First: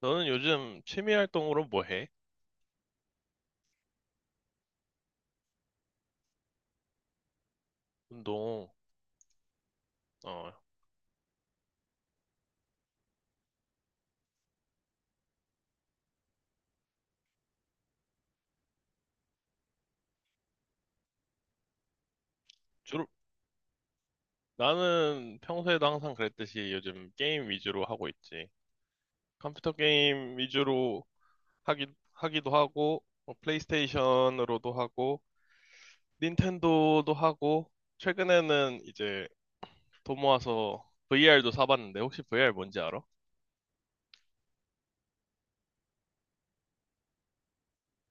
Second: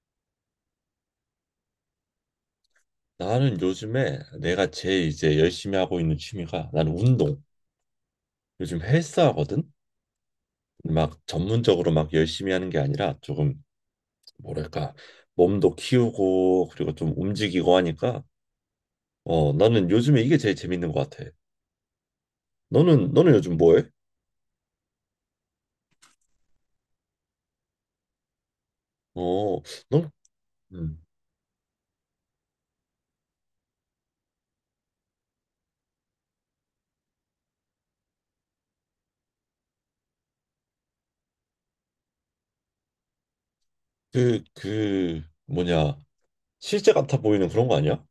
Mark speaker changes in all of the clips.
Speaker 1: 너는 요즘 취미 활동으로 뭐 해?
Speaker 2: 나는 요즘에 내가 제일 이제 열심히 하고 있는 취미가 나는 운동.
Speaker 1: 운동,
Speaker 2: 요즘 헬스하거든.
Speaker 1: 어,
Speaker 2: 막 전문적으로 막 열심히 하는 게 아니라 조금 뭐랄까 몸도 키우고 그리고 좀 움직이고 하니까 나는 요즘에 이게 제일 재밌는 것 같아.
Speaker 1: 주로,
Speaker 2: 너는 요즘 뭐해?
Speaker 1: 나는 평소에도 항상 그랬듯이 요즘 게임 위주로 하고 있지.
Speaker 2: 어,
Speaker 1: 컴퓨터
Speaker 2: 넌
Speaker 1: 게임
Speaker 2: 음,
Speaker 1: 위주로 하기, 하기도 하고, 뭐 플레이스테이션으로도 하고, 닌텐도도 하고, 최근에는 이제 돈 모아서 VR도 사봤는데, 혹시 VR 뭔지 알아?
Speaker 2: 그 뭐냐 실제 같아 보이는 그런 거 아니야?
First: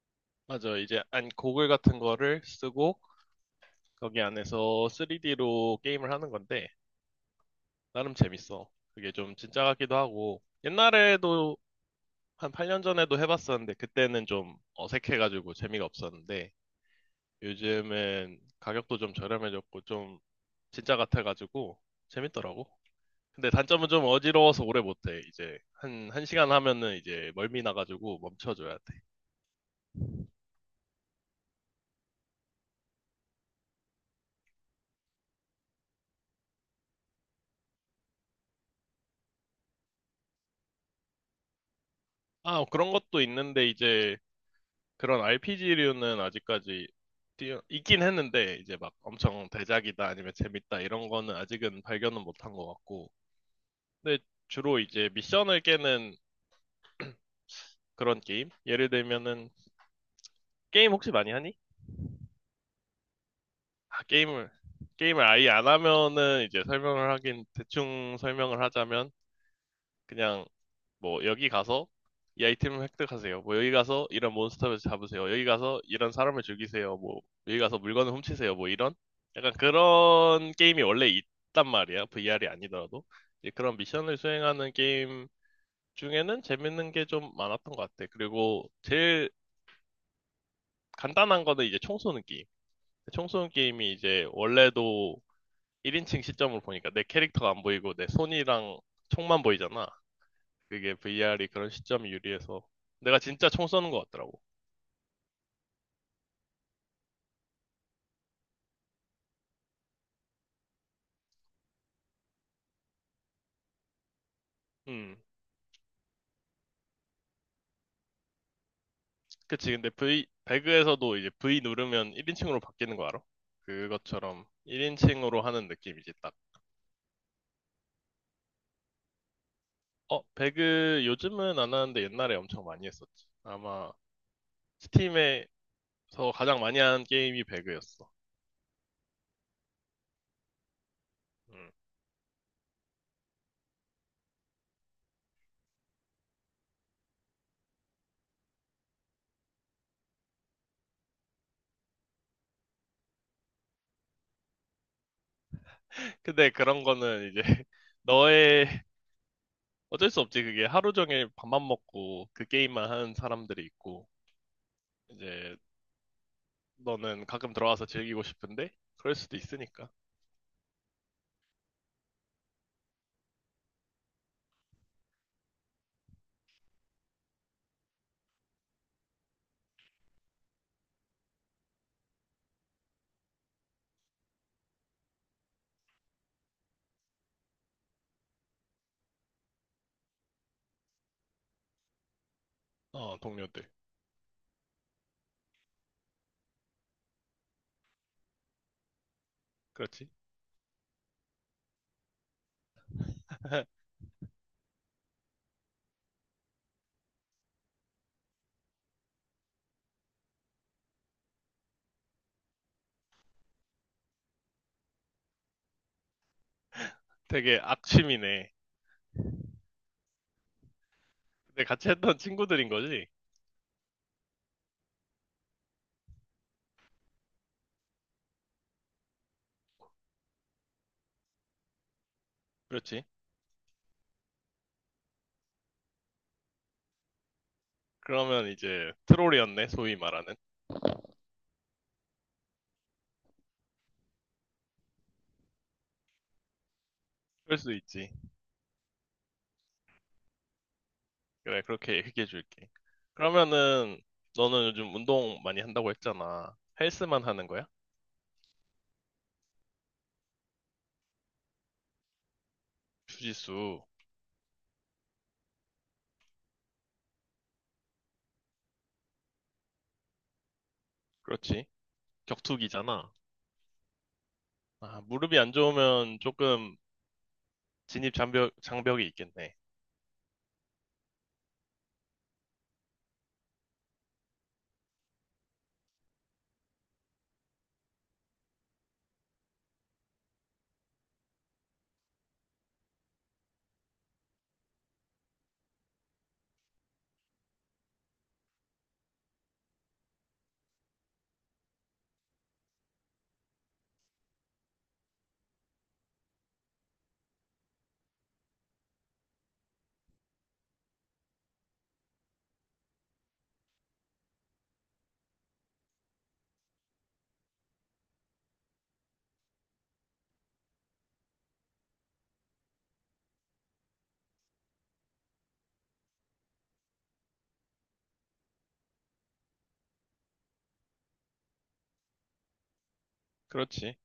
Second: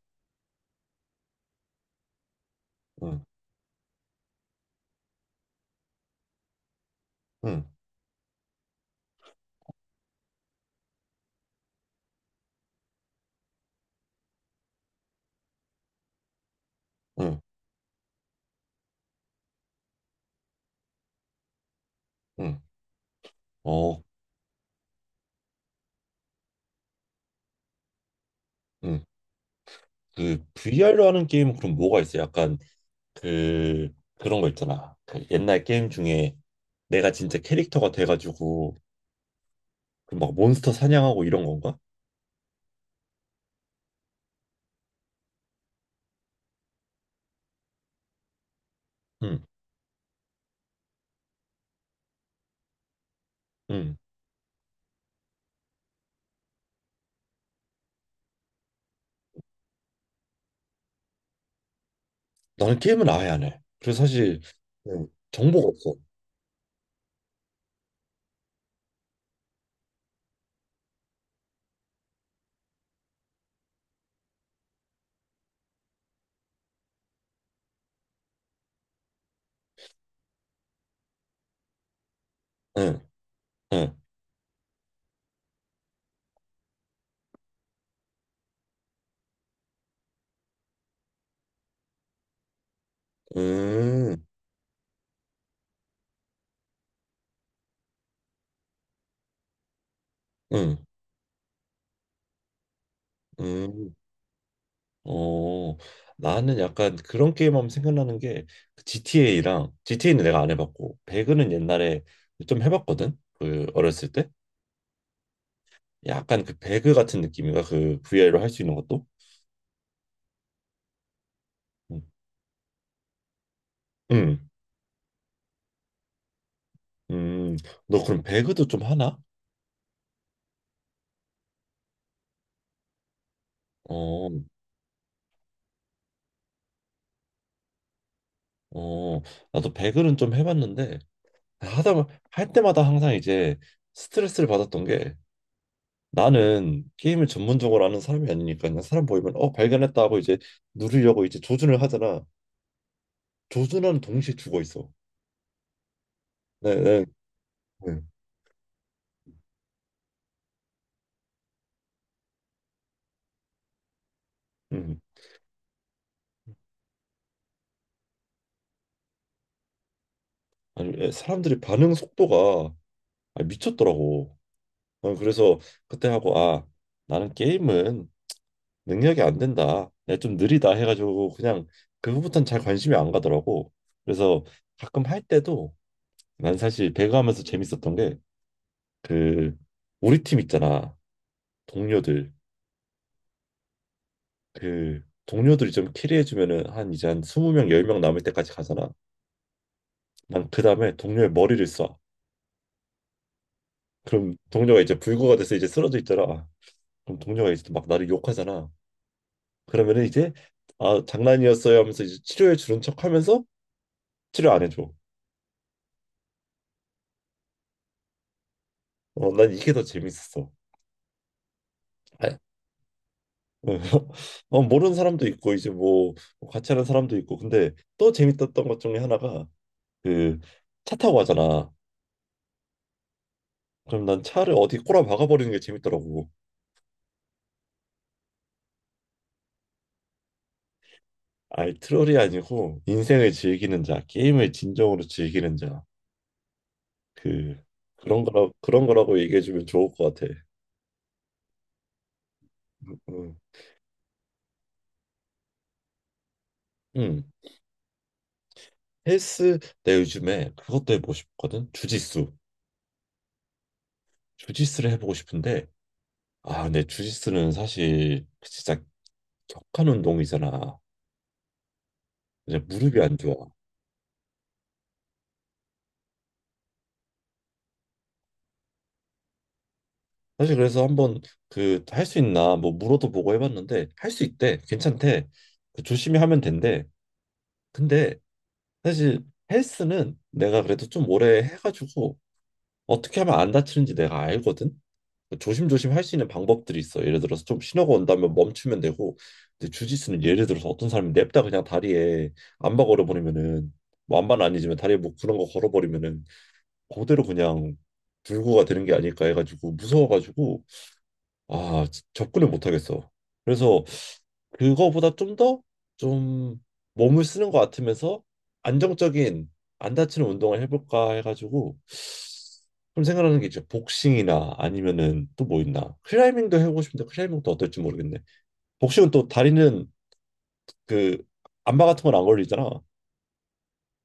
Speaker 1: 맞아, 이제 안 고글 같은 거를 쓰고,
Speaker 2: 응,
Speaker 1: 거기 안에서 3D로 게임을 하는 건데,
Speaker 2: 응,
Speaker 1: 나름 재밌어. 그게 좀 진짜 같기도 하고, 옛날에도 한 8년 전에도 해봤었는데, 그때는 좀 어색해가지고 재미가 없었는데,
Speaker 2: 응,
Speaker 1: 요즘은 가격도 좀 저렴해졌고, 좀 진짜 같아가지고,
Speaker 2: 응.
Speaker 1: 재밌더라고. 근데 단점은
Speaker 2: 어,
Speaker 1: 좀 어지러워서 오래 못해. 이제 한 시간 하면은 이제 멀미 나가지고 멈춰줘야
Speaker 2: 응.
Speaker 1: 돼.
Speaker 2: 그 VR로 하는 게임 은 그럼 뭐가 있어? 약간 그 그런 거 있잖아. 그 옛날 게임 중에 내가 진짜 캐릭터가 돼가지고 그 막 몬스터 사냥하고 이런 건가?
Speaker 1: 아, 그런 것도 있는데, 이제 그런 RPG류는 아직까지 있긴 했는데 이제 막
Speaker 2: 응,
Speaker 1: 엄청 대작이다 아니면 재밌다 이런 거는 아직은 발견은 못한 것 같고
Speaker 2: 응.
Speaker 1: 근데 주로 이제 미션을 깨는 그런 게임 예를 들면은 게임 혹시 많이 하니?
Speaker 2: 나는 게임은 아예 안 해. 그래서
Speaker 1: 아
Speaker 2: 사실
Speaker 1: 게임을
Speaker 2: 응,
Speaker 1: 게임을 아예 안
Speaker 2: 정보가 없어.
Speaker 1: 하면은 이제 설명을 하긴 대충 설명을 하자면 그냥 뭐 여기 가서 이 아이템을 획득하세요. 뭐 여기 가서 이런 몬스터를 잡으세요. 여기 가서 이런 사람을 죽이세요. 뭐 여기 가서 물건을 훔치세요. 뭐 이런 약간 그런 게임이 원래 있단 말이야. VR이
Speaker 2: 응,
Speaker 1: 아니더라도 이제 그런
Speaker 2: 응,
Speaker 1: 미션을 수행하는 게임 중에는 재밌는 게 좀 많았던 것 같아. 그리고 제일 간단한 거는 이제 총 쏘는 게임. 총 쏘는 게임이
Speaker 2: 응,
Speaker 1: 이제 원래도 1인칭 시점으로 보니까 내 캐릭터가 안 보이고 내 손이랑 총만 보이잖아.
Speaker 2: 응,
Speaker 1: 그게 VR이 그런 시점이 유리해서 내가 진짜 총 쏘는
Speaker 2: 응.
Speaker 1: 것 같더라고.
Speaker 2: 어, 나는 약간 그런 게임하면 생각나는 게 GTA랑 GTA는 내가 안 해봤고 배그는 옛날에 좀 해봤거든. 그 어렸을 때
Speaker 1: 음,
Speaker 2: 약간 그 배그 같은 느낌인가 그 VR로 할 수 있는 것도.
Speaker 1: 그치. 근데 V 배그에서도 이제 V
Speaker 2: 응.
Speaker 1: 누르면 1인칭으로 바뀌는 거 알아?
Speaker 2: 응.
Speaker 1: 그것처럼 1인칭으로 하는 느낌이지 딱.
Speaker 2: 음, 너 그럼 배그도 좀 하나?
Speaker 1: 어, 배그 요즘은 안 하는데 옛날에 엄청 많이 했었지. 아마
Speaker 2: 어,
Speaker 1: 스팀에서 가장 많이 한 게임이 배그였어.
Speaker 2: 어, 나도 배그는 좀 해봤는데
Speaker 1: 음.
Speaker 2: 하다 할 때마다 항상 이제 스트레스를 받았던 게 나는 게임을 전문적으로 아는 사람이 아니니까 그냥 사람 보이면 발견했다 하고 이제 누르려고 이제 조준을 하잖아. 조준하는 동시에 죽어 있어.
Speaker 1: 근데
Speaker 2: 네,
Speaker 1: 그런
Speaker 2: 네,
Speaker 1: 거는 이제
Speaker 2: 네.
Speaker 1: 너의 어쩔 수 없지. 그게 하루 종일 밥만 먹고 그 게임만 하는 사람들이 있고
Speaker 2: 음,
Speaker 1: 이제 너는 가끔 들어와서 즐기고 싶은데 그럴 수도 있으니까.
Speaker 2: 아니 사람들이 반응 속도가 아, 미쳤더라고. 어, 그래서 그때 하고 나는 게임은 능력이 안 된다. 야, 좀 느리다 해가지고 그냥 그거부터는 잘 관심이 안 가더라고. 그래서 가끔 할 때도 난 사실 배그하면서 재밌었던 게 그 우리 팀 있잖아. 동료들.
Speaker 1: 어, 동료들.
Speaker 2: 그 동료들이 좀 캐리해주면은 한 20명, 10명 남을 때까지 가잖아.
Speaker 1: 그렇지.
Speaker 2: 난 그 다음에 동료의 머리를 쏴. 그럼 동료가 이제 불구가 돼서 이제 쓰러져 있더라. 그럼 동료가 이제 막 나를 욕하잖아. 그러면은 이제 아 장난이었어요 하면서 이제 치료해 주는 척 하면서 치료 안 해줘.
Speaker 1: 되게 악취미네.
Speaker 2: 어, 난 이게 더 재밌었어.
Speaker 1: 근데 같이 했던
Speaker 2: 아,
Speaker 1: 친구들인 거지?
Speaker 2: 어, 모르는 사람도 있고 이제 뭐 뭐 같이 하는 사람도 있고 근데 또 재밌었던 것 중에 하나가 그 차 타고 가잖아.
Speaker 1: 그렇지.
Speaker 2: 그럼 난 차를 어디 꼬라박아 버리는 게 재밌더라고.
Speaker 1: 그러면 이제 트롤이었네, 소위 말하는.
Speaker 2: 아이 트롤이 아니고 인생을 즐기는 자 게임을 진정으로 즐기는 자그
Speaker 1: 그럴 수 있지.
Speaker 2: 그런 거라고 얘기해 주면 좋을 것 같아.
Speaker 1: 그래, 그렇게 얘기해 줄게.
Speaker 2: 음, 음.
Speaker 1: 그러면은 너는 요즘 운동 많이 한다고 했잖아. 헬스만
Speaker 2: 음,
Speaker 1: 하는 거야?
Speaker 2: 헬스 내 요즘에 그것도 해보고 싶거든 주짓수.
Speaker 1: 주짓수.
Speaker 2: 주짓수를 해보고 싶은데 아, 근데 주짓수는 사실 그 진짜 격한 운동이잖아.
Speaker 1: 그렇지.
Speaker 2: 이제 무릎이
Speaker 1: 격투기잖아.
Speaker 2: 안 좋아.
Speaker 1: 아, 무릎이 안 좋으면 조금 장벽이 있겠네.
Speaker 2: 사실 그래서 한번 그 할 수 있나 뭐 물어도 보고 해봤는데 할 수 있대. 괜찮대. 그 조심히 하면 된대. 근데 사실 헬스는 내가 그래도 좀 오래 해가지고 어떻게 하면 안 다치는지 내가 알거든. 조심조심 할 수 있는 방법들이 있어. 예를 들어서 좀 신호가 온다면 멈추면 되고, 근데 주짓수는 예를 들어서 어떤 사람이 냅다 그냥 다리에 암바 걸어버리면은 뭐 암바는 아니지만 다리에 뭐 그런 거 걸어버리면은 그대로 그냥 불구가 되는 게 아닐까 해가지고 무서워가지고 아 접근을 못 하겠어. 그래서 그거보다 좀 더 좀 몸을 쓰는 것 같으면서 안정적인 안 다치는 운동을 해볼까 해가지고 좀 생각하는 게 이제 복싱이나 아니면은 또 뭐 있나 클라이밍도 해보고 싶은데 클라이밍도 어떨지 모르겠네. 복싱은 또 다리는 그 안마 같은 건 안 걸리잖아.
Speaker 1: 그렇지.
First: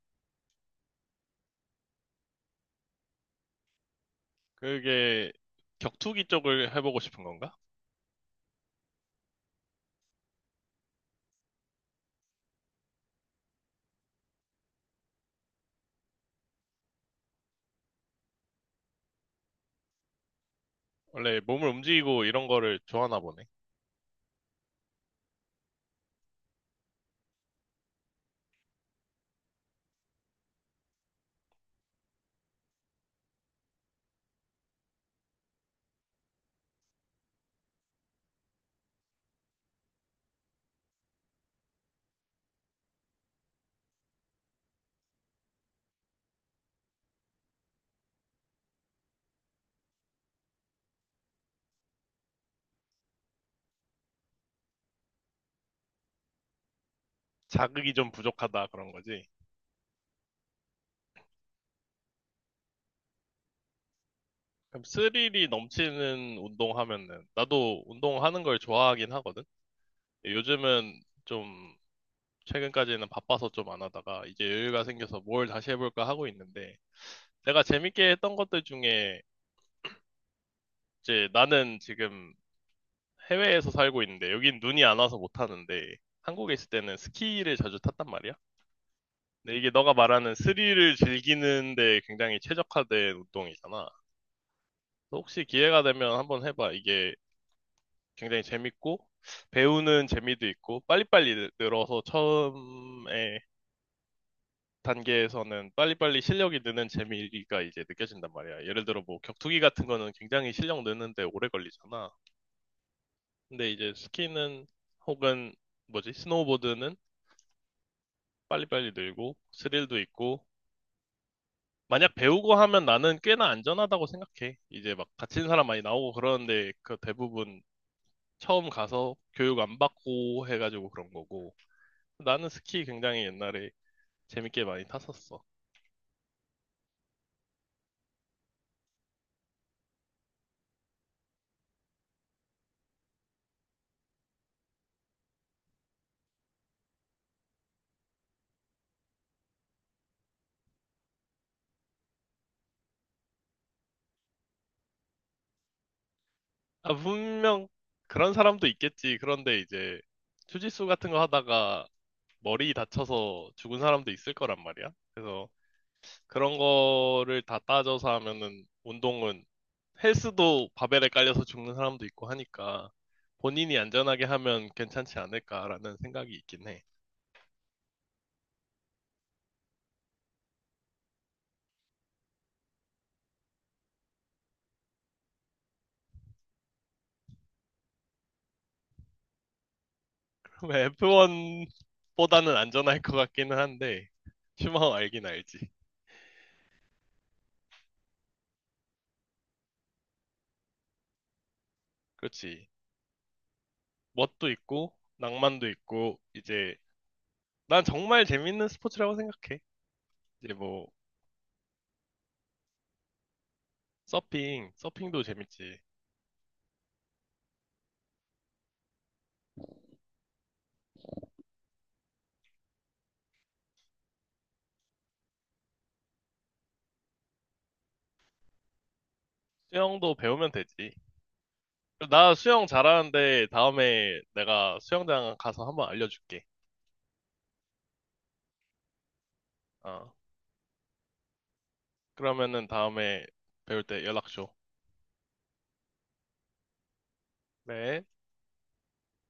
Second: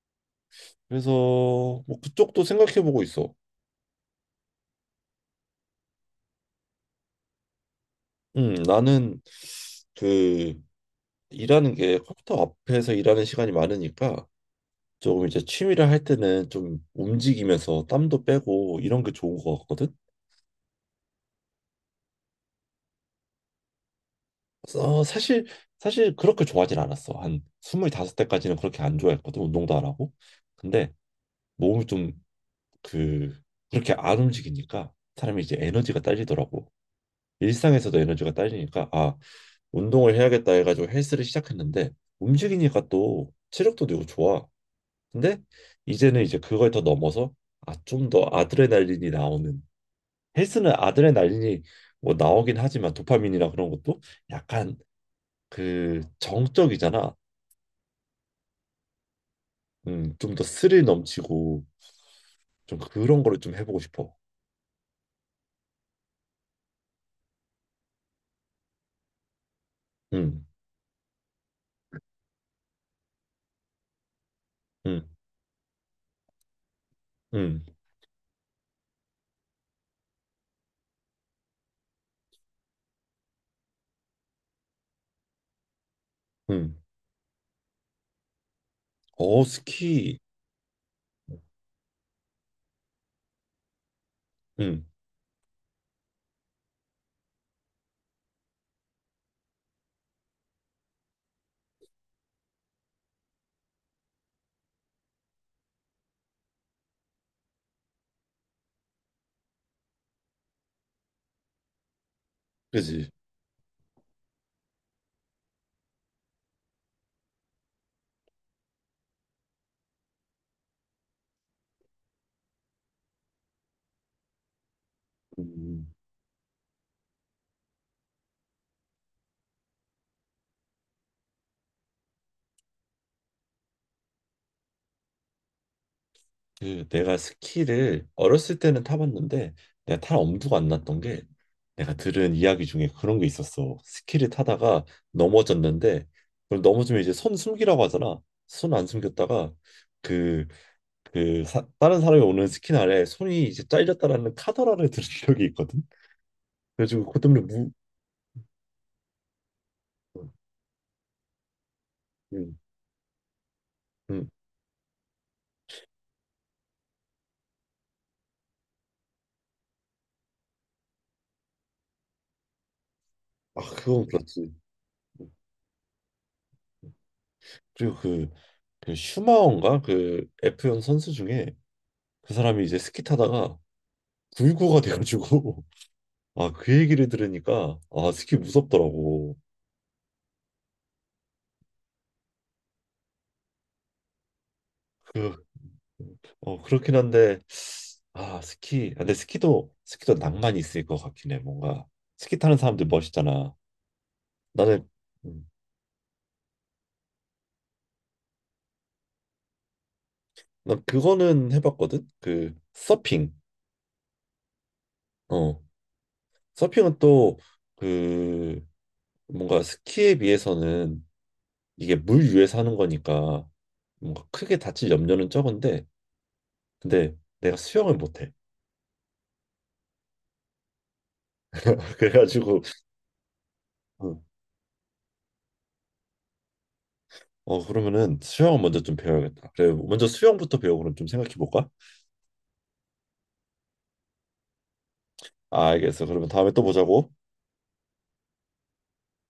Speaker 2: 그래서 뭐 그쪽도 생각해보고 있어.
Speaker 1: 그게 격투기 쪽을 해보고 싶은 건가?
Speaker 2: 나는 그 일하는 게 컴퓨터 앞에서 일하는 시간이 많으니까 조금 이제 취미를 할 때는 좀 움직이면서 땀도 빼고 이런 게 좋은 것 같거든.
Speaker 1: 원래 몸을 움직이고 이런 거를 좋아하나 보네.
Speaker 2: 어, 사실 그렇게 좋아하진 않았어. 한 25대까지는 그렇게 안 좋아했거든. 운동도 안 하고. 근데 몸이 좀 그 그렇게 안 움직이니까 사람이 이제 에너지가 딸리더라고. 일상에서도 에너지가 딸리니까 아, 운동을 해야겠다 해가지고 헬스를 시작했는데 움직이니까 또 체력도 되고 좋아. 근데 이제는 이제 그걸 더 넘어서 아, 좀 더 아드레날린이 나오는 헬스는 아드레날린이 뭐 나오긴 하지만 도파민이나 그런 것도 약간 그 정적이잖아.
Speaker 1: 자극이 좀 부족하다 그런 거지.
Speaker 2: 좀 더 스릴 넘치고 좀 그런 거를 좀 해보고 싶어.
Speaker 1: 그럼 스릴이 넘치는 운동하면은 나도 운동하는 걸 좋아하긴 하거든.
Speaker 2: 음,
Speaker 1: 요즘은 좀 최근까지는 바빠서 좀 안 하다가 이제 여유가
Speaker 2: 음,
Speaker 1: 생겨서 뭘 다시 해볼까 하고 있는데 내가
Speaker 2: 음,
Speaker 1: 재밌게 했던 것들 중에 이제 나는 지금 해외에서 살고 있는데 여긴 눈이 안 와서 못 하는데 한국에 있을
Speaker 2: 음.
Speaker 1: 때는 스키를 자주 탔단 말이야.
Speaker 2: 어,
Speaker 1: 근데 이게 너가
Speaker 2: 스키.
Speaker 1: 말하는 스릴을 즐기는데 굉장히 최적화된 운동이잖아.
Speaker 2: 음,
Speaker 1: 혹시 기회가 되면 한번 해봐. 이게 굉장히 재밌고, 배우는 재미도 있고, 빨리빨리 늘어서 처음에 단계에서는 빨리빨리 실력이 느는 재미가 이제 느껴진단 말이야. 예를 들어 뭐 격투기 같은 거는 굉장히 실력 느는데 오래 걸리잖아.
Speaker 2: 그지.
Speaker 1: 근데 이제 스키는 혹은 뭐지? 스노우보드는 빨리빨리 늘고, 스릴도 있고, 만약 배우고 하면 나는 꽤나 안전하다고 생각해. 이제 막 다친 사람 많이
Speaker 2: 음.
Speaker 1: 나오고 그러는데 그 대부분 처음 가서 교육 안 받고 해가지고 그런 거고. 나는 스키 굉장히 옛날에 재밌게 많이 탔었어.
Speaker 2: 그 내가 스키를 어렸을 때는 타봤는데 내가 탈 엄두가 안 났던 게 내가 들은 이야기 중에 그런 게 있었어. 스키를 타다가 넘어졌는데 그걸 넘어지면 이제 손 숨기라고 하잖아. 손 안 숨겼다가 그 그 다른 사람이 오는 스키 날에 손이 이제 잘렸다라는 카더라를 들은 적이 있거든.
Speaker 1: 아,
Speaker 2: 그래가지고 그 때문에
Speaker 1: 분명
Speaker 2: 무.
Speaker 1: 그런 사람도 있겠지. 그런데 이제 주짓수 같은 거 하다가
Speaker 2: 음,
Speaker 1: 머리 다쳐서 죽은 사람도
Speaker 2: 음.
Speaker 1: 있을 거란 말이야. 그래서 그런 거를 다 따져서 하면은 운동은 헬스도 바벨에 깔려서 죽는 사람도 있고 하니까
Speaker 2: 아
Speaker 1: 본인이
Speaker 2: 그건
Speaker 1: 안전하게
Speaker 2: 그렇지.
Speaker 1: 하면 괜찮지 않을까라는 생각이 있긴 해.
Speaker 2: 그리고 그 슈마어인가 그 F1 선수 중에 그 사람이 이제 스키 타다가 불구가 돼가지고 아, 그 얘기를 들으니까 아, 스키 무섭더라고.
Speaker 1: F1보다는 안전할 것 같기는 한데 슈마허 알긴
Speaker 2: 그,
Speaker 1: 알지.
Speaker 2: 어, 그렇긴 한데 아, 스키. 근데 스키도 낭만이 있을 것 같긴 해. 뭔가 스키 타는
Speaker 1: 그렇지.
Speaker 2: 사람들 멋있잖아.
Speaker 1: 멋도
Speaker 2: 나는
Speaker 1: 있고
Speaker 2: 음,
Speaker 1: 낭만도 있고 이제 난 정말 재밌는 스포츠라고 생각해. 이제
Speaker 2: 난
Speaker 1: 뭐
Speaker 2: 그거는 해봤거든. 그 서핑.
Speaker 1: 서핑도
Speaker 2: 어,
Speaker 1: 재밌지.
Speaker 2: 서핑은 또 그 뭔가 스키에 비해서는 이게 물 위에서 하는 거니까 뭔가 크게 다칠 염려는 적은데 근데 내가 수영을 못해.
Speaker 1: 수영도 배우면 되지. 나
Speaker 2: 그래가지고
Speaker 1: 수영 잘하는데 다음에
Speaker 2: 어,
Speaker 1: 내가 수영장 가서 한번 알려줄게.
Speaker 2: 어 그러면은 수영 먼저 좀 배워야겠다. 그래 먼저
Speaker 1: 어.
Speaker 2: 수영부터 배우고 그럼 좀 생각해 볼까?
Speaker 1: 그러면은 다음에 배울 때 연락 줘.
Speaker 2: 알겠어. 그러면 다음에 또 보자고.
Speaker 1: 네.